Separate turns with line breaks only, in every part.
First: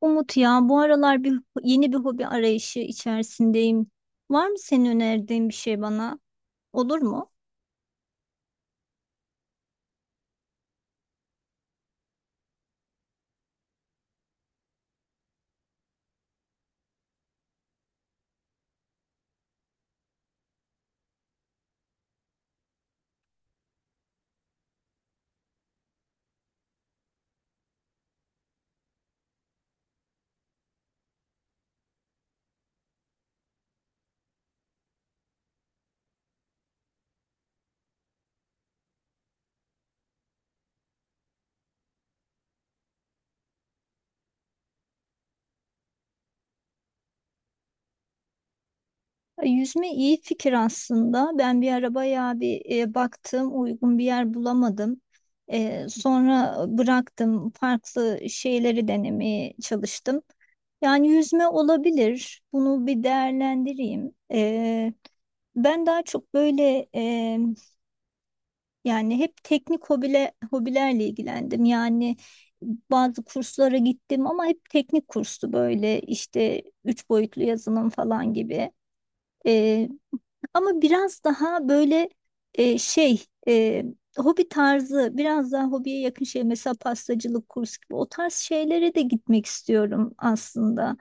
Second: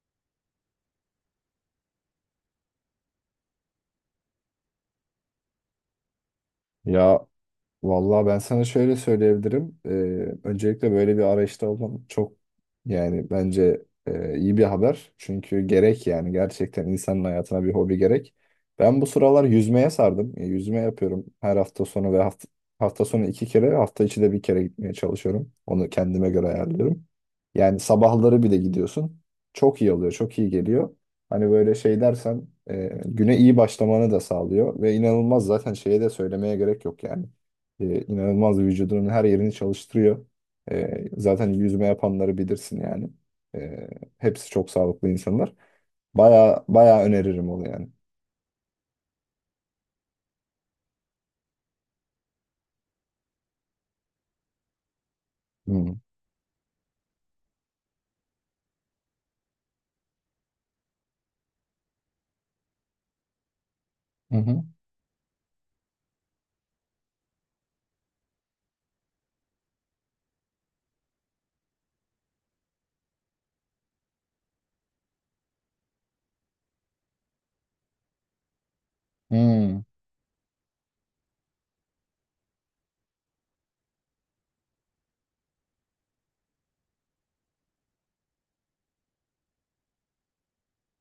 Umut ya bu aralar yeni bir hobi arayışı içerisindeyim. Var mı senin önerdiğin bir şey bana? Olur
Ya
mu?
vallahi ben sana şöyle söyleyebilirim. Öncelikle böyle bir arayışta olman çok, yani bence iyi bir haber. Çünkü gerek, yani gerçekten insanın hayatına bir hobi gerek. Ben bu sıralar yüzmeye sardım. Yüzme yapıyorum her hafta sonu ve hafta sonu iki kere, hafta içi de bir kere gitmeye çalışıyorum. Onu kendime göre ayarlıyorum. Yani sabahları bir de gidiyorsun. Çok iyi oluyor, çok iyi geliyor. Hani böyle şey dersen güne iyi başlamanı da sağlıyor ve inanılmaz, zaten şeye de söylemeye gerek yok yani. İnanılmaz vücudunun her yerini çalıştırıyor. Zaten yüzme yapanları bilirsin yani. E, Hepsi çok sağlıklı insanlar. Baya baya öneririm onu yani.
Yüzme iyi fikir aslında. Ben bir ara bayağı bir baktım, uygun bir yer bulamadım.
Hmm.
Sonra bıraktım, farklı şeyleri denemeye çalıştım. Yani yüzme olabilir. Bunu bir değerlendireyim.
Hı hı.
Ben daha çok böyle, yani hep teknik hobilerle ilgilendim. Yani bazı kurslara gittim ama hep teknik kurstu, böyle işte üç boyutlu yazılım falan gibi.
Hmm.
Ee, Ama biraz daha böyle, e, şey e, hobi tarzı, biraz daha hobiye yakın şey, mesela pastacılık kursu gibi o tarz şeylere de gitmek istiyorum aslında.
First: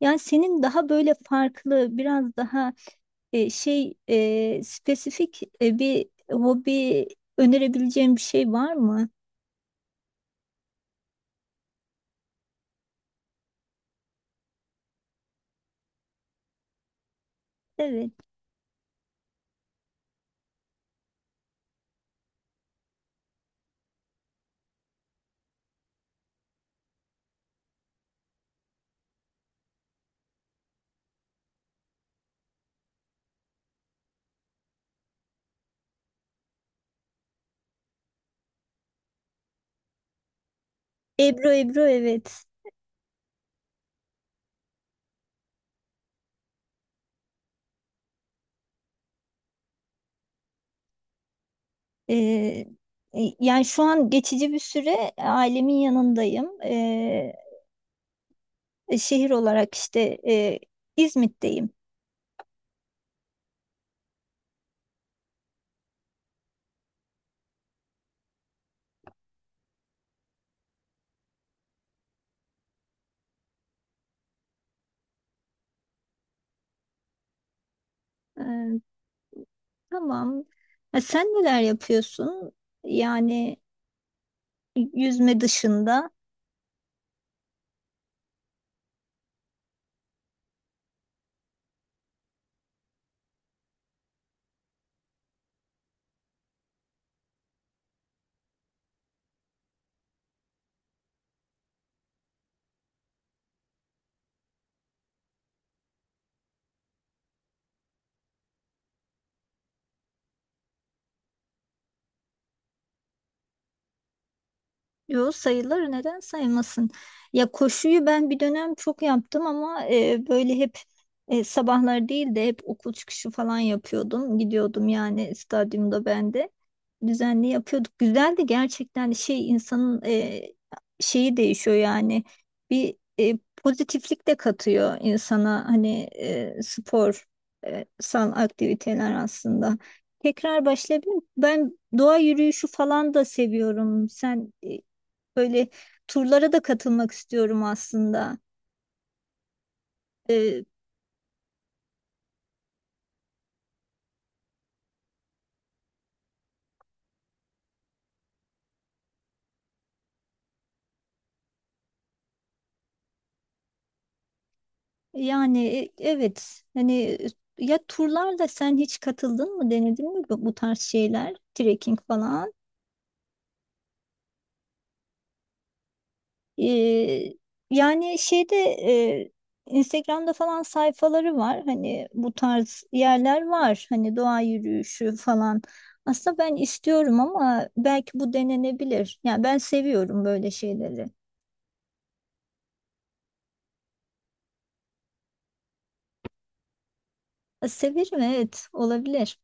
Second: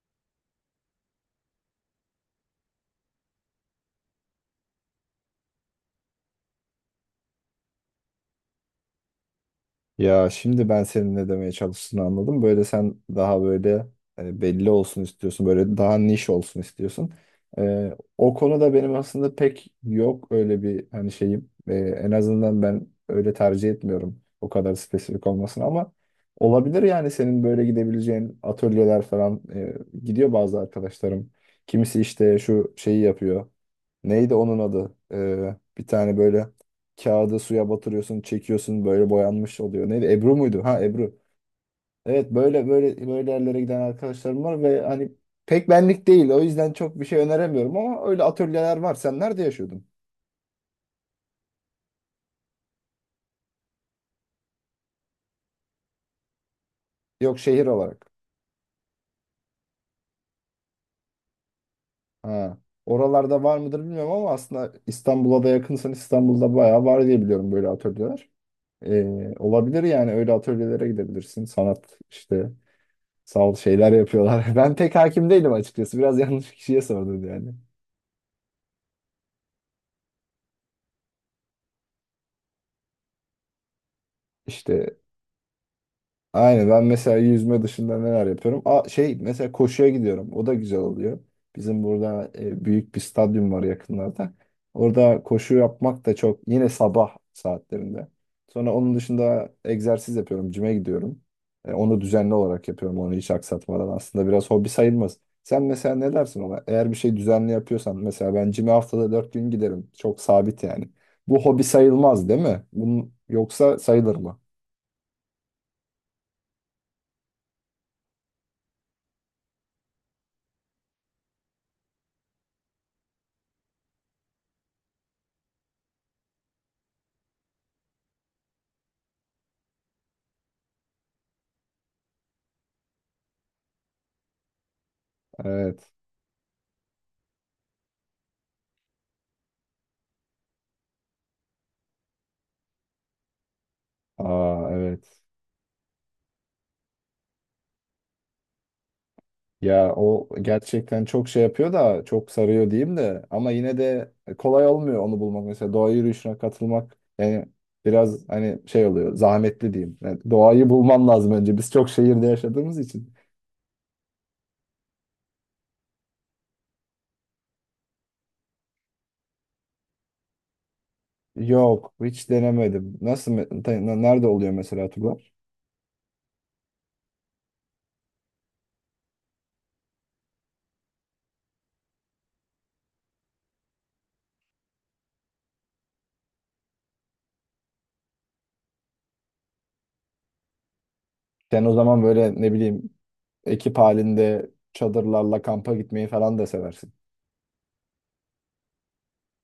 Yani senin daha böyle farklı, biraz daha spesifik, bir hobi önerebileceğin bir şey var mı?
Ya şimdi ben senin ne demeye çalıştığını anladım. Böyle sen daha böyle belli olsun istiyorsun. Böyle daha niş olsun istiyorsun.
Evet.
O konuda benim aslında pek yok öyle bir hani şeyim. En azından ben öyle tercih etmiyorum. O kadar spesifik olmasın ama olabilir yani senin böyle gidebileceğin atölyeler falan, gidiyor bazı arkadaşlarım. Kimisi işte şu şeyi yapıyor. Neydi onun adı? Bir tane böyle kağıdı suya batırıyorsun, çekiyorsun böyle boyanmış oluyor. Neydi? Ebru muydu? Ha, Ebru.
Ebru, Ebru,
Evet,
evet.
böyle böyle böyle yerlere giden arkadaşlarım var ve hani pek benlik değil. O yüzden çok bir şey öneremiyorum ama öyle atölyeler var. Sen nerede yaşıyordun?
E, e, Yani şu an geçici bir süre ailemin yanındayım.
Yok, şehir olarak.
Şehir olarak işte e, İzmit'teyim.
Ha. Oralarda var mıdır bilmiyorum ama aslında İstanbul'a da yakınsan İstanbul'da bayağı var diye biliyorum böyle atölyeler. Ee, Olabilir yani öyle atölyelere gidebilirsin. Sanat işte, sağ ol, şeyler yapıyorlar. Ben pek hakim değilim açıkçası. Biraz yanlış kişiye sordun yani.
E, tamam. Ha, sen neler yapıyorsun? Yani
İşte,
yüzme dışında.
aynen, ben mesela yüzme dışında neler yapıyorum? Aa, şey, mesela koşuya gidiyorum. O da güzel oluyor. Bizim burada büyük bir stadyum var yakınlarda. Orada koşu yapmak da çok, yine sabah saatlerinde. Sonra onun dışında egzersiz yapıyorum. Cime gidiyorum. Onu düzenli olarak yapıyorum. Onu hiç aksatmadan. Aslında biraz hobi sayılmaz. Sen mesela ne dersin ona? Eğer bir şey düzenli yapıyorsan, mesela ben cime haftada 4 gün giderim. Çok sabit yani. Bu hobi sayılmaz değil mi? Bunun, yoksa sayılır mı?
Yo, sayılır, neden sayılmasın? Ya, koşuyu ben bir dönem çok yaptım ama böyle hep, sabahlar değil de hep okul çıkışı falan yapıyordum. Gidiyordum, yani stadyumda ben de. Düzenli yapıyorduk. Güzeldi gerçekten, şey, insanın şeyi değişiyor yani. Bir pozitiflik de katıyor insana,
Evet.
hani spor sal aktiviteler aslında. Tekrar başlayabilirim. Ben doğa yürüyüşü falan da seviyorum.
Aa evet.
Böyle turlara da katılmak istiyorum aslında.
Ya o
Ee,
gerçekten çok şey yapıyor da, çok sarıyor diyeyim de ama yine de kolay olmuyor onu bulmak. Mesela doğa yürüyüşüne katılmak yani biraz hani şey oluyor, zahmetli diyeyim. Yani doğayı bulman lazım önce. Biz çok şehirde yaşadığımız için.
Yani, evet, hani, ya turlarla sen hiç katıldın mı, denedin mi bu tarz şeyler,
Yok,
trekking
hiç
falan.
denemedim. Nasıl nerede oluyor mesela turlar?
Ee, Yani Instagram'da falan sayfaları var, hani bu tarz yerler var, hani doğa yürüyüşü falan. Aslında ben istiyorum ama belki bu denenebilir. Yani ben seviyorum böyle şeyleri.
Sen o zaman böyle ne bileyim, ekip halinde çadırlarla kampa gitmeyi falan da seversin.
Severim, evet, olabilir.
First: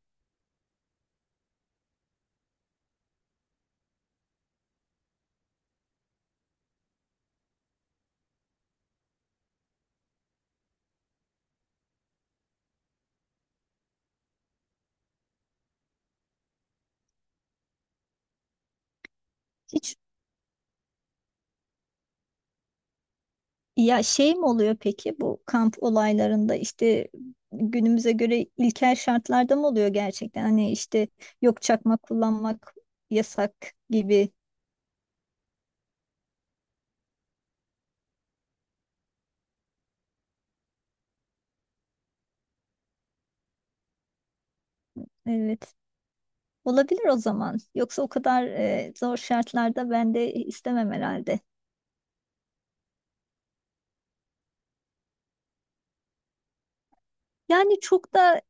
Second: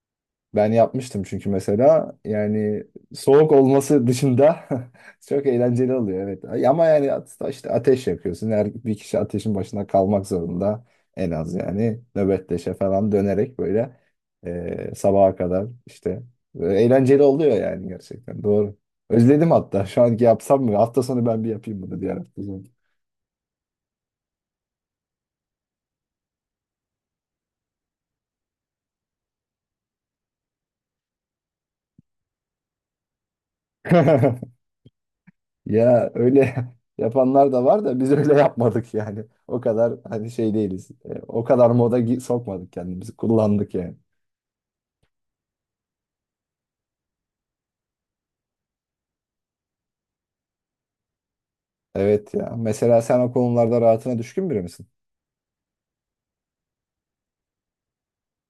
Ben yapmıştım çünkü, mesela yani soğuk olması dışında çok eğlenceli oluyor, evet. Ama yani işte ateş yakıyorsun. Her bir kişi ateşin başına kalmak zorunda en az, yani nöbetleşe falan dönerek böyle sabaha kadar işte. Eğlenceli oluyor yani, gerçekten doğru. Özledim hatta,
Hiç
şu anki yapsam mı? Hafta sonu ben bir yapayım bunu, diğer hafta sonu.
Ya, şey mi oluyor peki bu kamp olaylarında, işte günümüze göre ilkel şartlarda mı oluyor gerçekten? Hani işte yok, çakma kullanmak yasak gibi.
Ya öyle yapanlar da var da biz öyle yapmadık yani. O kadar hani şey değiliz. O kadar moda sokmadık kendimizi. Kullandık yani.
Evet. Olabilir o zaman. Yoksa o kadar zor şartlarda ben de istemem herhalde.
Evet ya. Mesela sen o konularda rahatına düşkün biri misin?
Yani çok da,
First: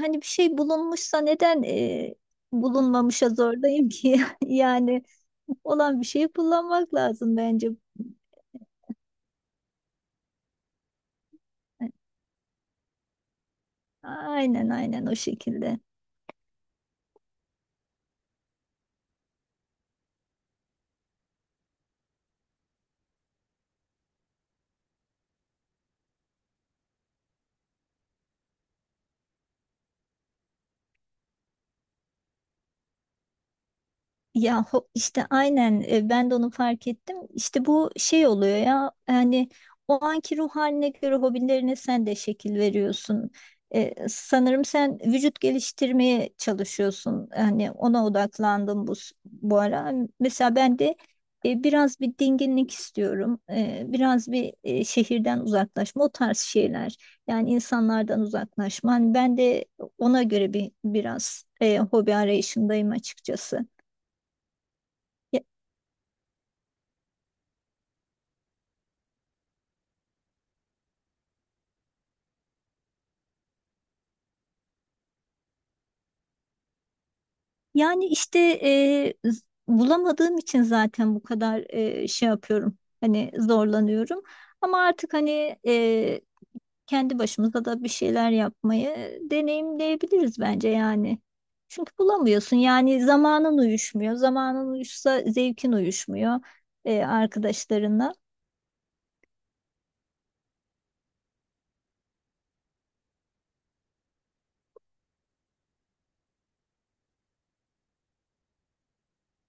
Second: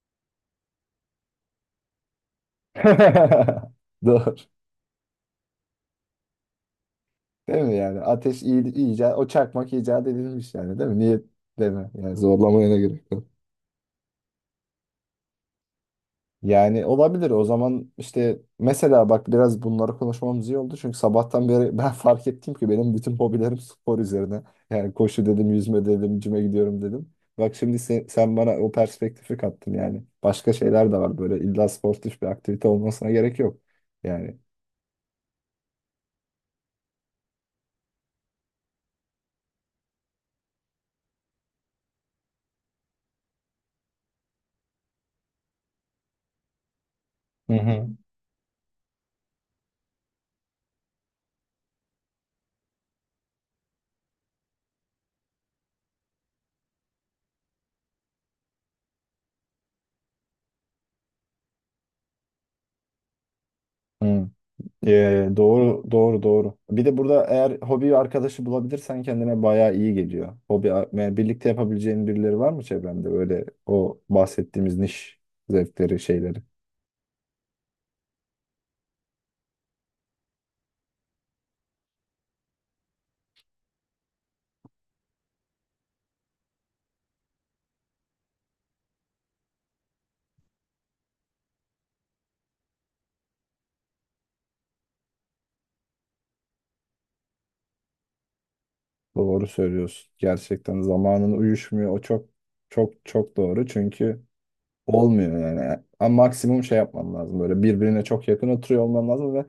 hani bir şey bulunmuşsa, neden bulunmamışa zorlayayım ki?
Doğru.
Yani olan bir şeyi kullanmak lazım
Değil
bence.
mi yani? Ateş iyi, iyice o çakmak icat edilmiş yani değil mi? Niye, değil mi? Yani zorlamaya ne gerek?
Aynen, aynen, o şekilde.
Yani olabilir o zaman. İşte mesela bak, biraz bunları konuşmamız iyi oldu. Çünkü sabahtan beri ben fark ettim ki benim bütün hobilerim spor üzerine. Yani koşu dedim, yüzme dedim, cime gidiyorum dedim. Bak şimdi sen bana o perspektifi kattın yani. Başka şeyler de var, böyle illa sportif bir aktivite olmasına gerek yok. Yani.
Ya, işte aynen, ben de onu fark ettim. İşte bu şey oluyor ya, yani o anki ruh haline göre hobilerine sen de şekil veriyorsun. Sanırım sen vücut geliştirmeye çalışıyorsun.
Hı
Hani
hı.
ona odaklandım bu ara. Mesela ben de biraz bir dinginlik istiyorum. Biraz bir şehirden uzaklaşma, o tarz şeyler. Yani insanlardan uzaklaşma. Hani ben de ona göre biraz hobi arayışındayım açıkçası.
Hı. Doğru doğru doğru. Bir de burada eğer hobi arkadaşı bulabilirsen kendine bayağı iyi geliyor. Hobi yani birlikte yapabileceğin birileri var mı çevrende? Böyle o bahsettiğimiz niş zevkleri, şeyleri.
Yani işte bulamadığım için zaten bu kadar şey yapıyorum. Hani zorlanıyorum. Ama artık hani kendi başımıza da bir şeyler yapmayı deneyimleyebiliriz bence yani. Çünkü bulamıyorsun, yani zamanın uyuşmuyor. Zamanın uyuşsa zevkin uyuşmuyor arkadaşlarınla.
Doğru söylüyorsun. Gerçekten zamanın uyuşmuyor. O çok çok çok doğru. Çünkü olmuyor yani. Ama maksimum şey yapman lazım. Böyle birbirine çok yakın oturuyor olman lazım ve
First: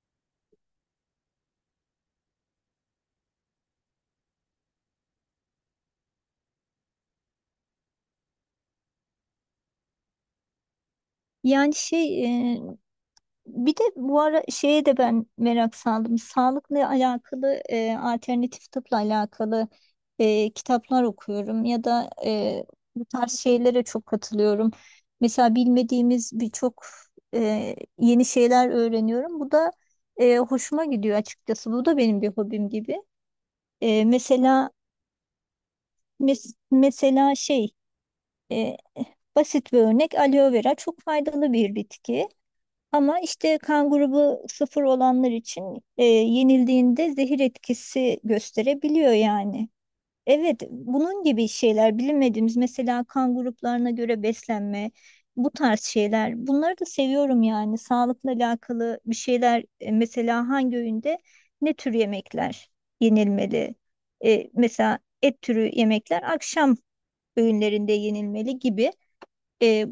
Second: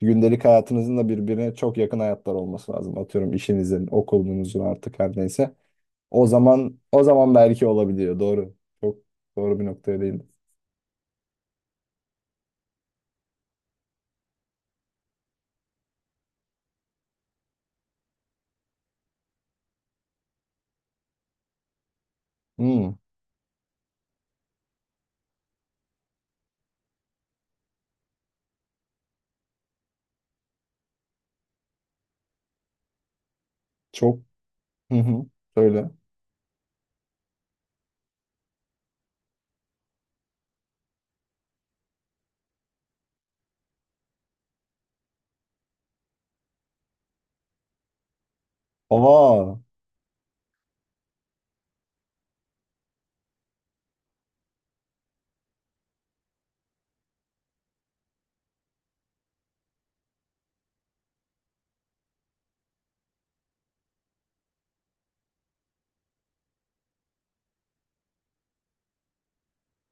gündelik hayatınızın da birbirine çok yakın hayatlar olması lazım. Atıyorum işinizin, okulunuzun, artık her neyse. O zaman, o zaman belki olabiliyor. Doğru. Çok doğru bir noktaya değindin.
Yani şey e, Bir de bu ara şeye de ben merak saldım. Sağlıkla alakalı, alternatif tıpla alakalı kitaplar okuyorum ya da
Hmm,
bu tarz şeylere çok katılıyorum. Mesela bilmediğimiz birçok yeni şeyler öğreniyorum. Bu da hoşuma gidiyor açıkçası. Bu da benim bir hobim gibi.
çok.
Mesela,
Hı hı. Söyle.
mesela, e, basit bir örnek: aloe vera çok faydalı bir bitki. Ama işte kan grubu 0 olanlar için yenildiğinde zehir etkisi gösterebiliyor
Aa.
yani. Evet, bunun gibi şeyler bilinmediğimiz, mesela kan gruplarına göre beslenme, bu tarz şeyler. Bunları da seviyorum, yani sağlıkla alakalı bir şeyler, mesela hangi öğünde ne tür yemekler yenilmeli? Mesela et türü yemekler akşam öğünlerinde yenilmeli gibi. E,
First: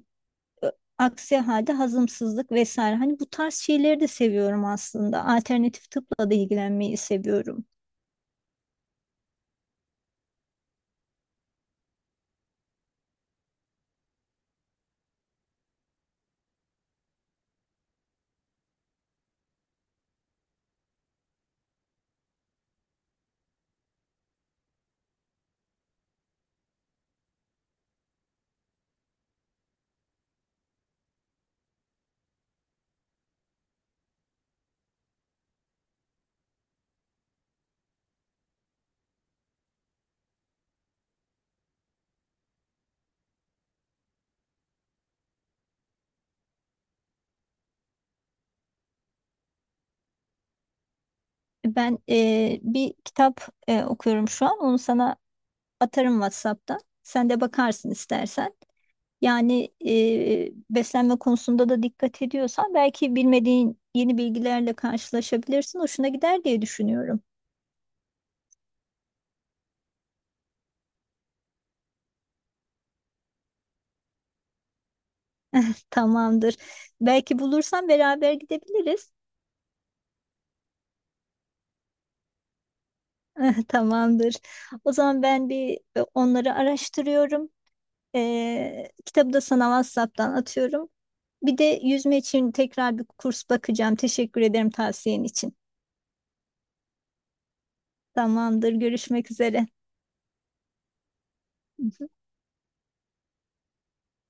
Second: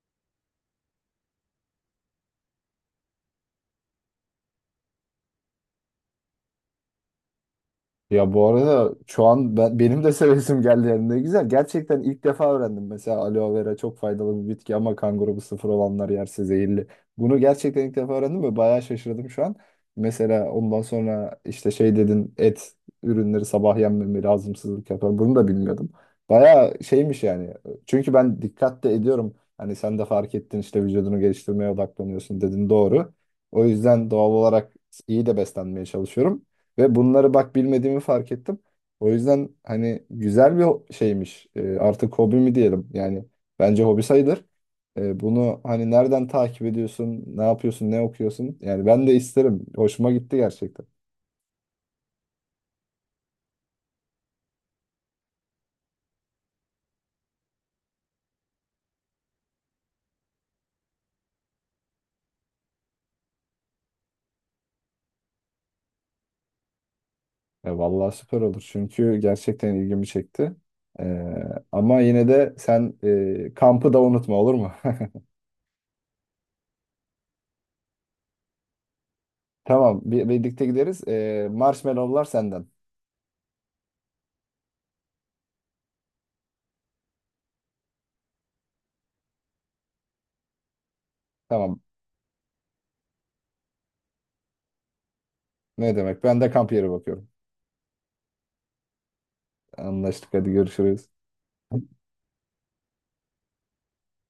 Aksi halde hazımsızlık vesaire. Hani bu tarz şeyleri de seviyorum aslında. Alternatif tıpla da ilgilenmeyi seviyorum.
Ya bu arada şu an ben, benim de sevesim geldi yani, ne güzel. Gerçekten ilk defa öğrendim. Mesela aloe vera çok faydalı bir bitki ama kan grubu sıfır olanlar yerse zehirli. Bunu gerçekten ilk defa öğrendim ve bayağı şaşırdım şu an. Mesela ondan sonra işte şey dedin, et ürünleri sabah yenmemeli, hazımsızlık yapar. Bunu da bilmiyordum. Bayağı şeymiş yani. Çünkü ben dikkat de ediyorum. Hani sen de fark ettin işte, vücudunu geliştirmeye odaklanıyorsun dedin, doğru. O yüzden doğal olarak iyi de beslenmeye çalışıyorum. Ve bunları bak bilmediğimi fark ettim. O yüzden hani güzel bir şeymiş. Artık hobi mi diyelim? Yani bence hobi sayılır. Bunu hani nereden takip ediyorsun? Ne yapıyorsun? Ne okuyorsun? Yani ben de isterim. Hoşuma gitti gerçekten.
Ben bir kitap okuyorum şu an. Onu sana atarım WhatsApp'tan. Sen de bakarsın istersen. Yani beslenme konusunda da dikkat ediyorsan belki bilmediğin yeni bilgilerle karşılaşabilirsin. Hoşuna gider diye düşünüyorum.
Ya vallahi süper olur, çünkü gerçekten ilgimi çekti. Ee, Ama yine de sen kampı da unutma, olur mu?
Tamamdır. Belki bulursan beraber gidebiliriz.
Tamam, birlikte gideriz. Marshmallowlar senden.
Tamamdır. O zaman ben onları araştırıyorum. Kitabı da sana WhatsApp'tan atıyorum. Bir de
Tamam,
yüzme için tekrar bir kurs bakacağım. Teşekkür ederim tavsiyen için.
ne demek, ben de kamp yeri bakıyorum.
Tamamdır, görüşmek üzere.
Anlaştık, hadi görüşürüz.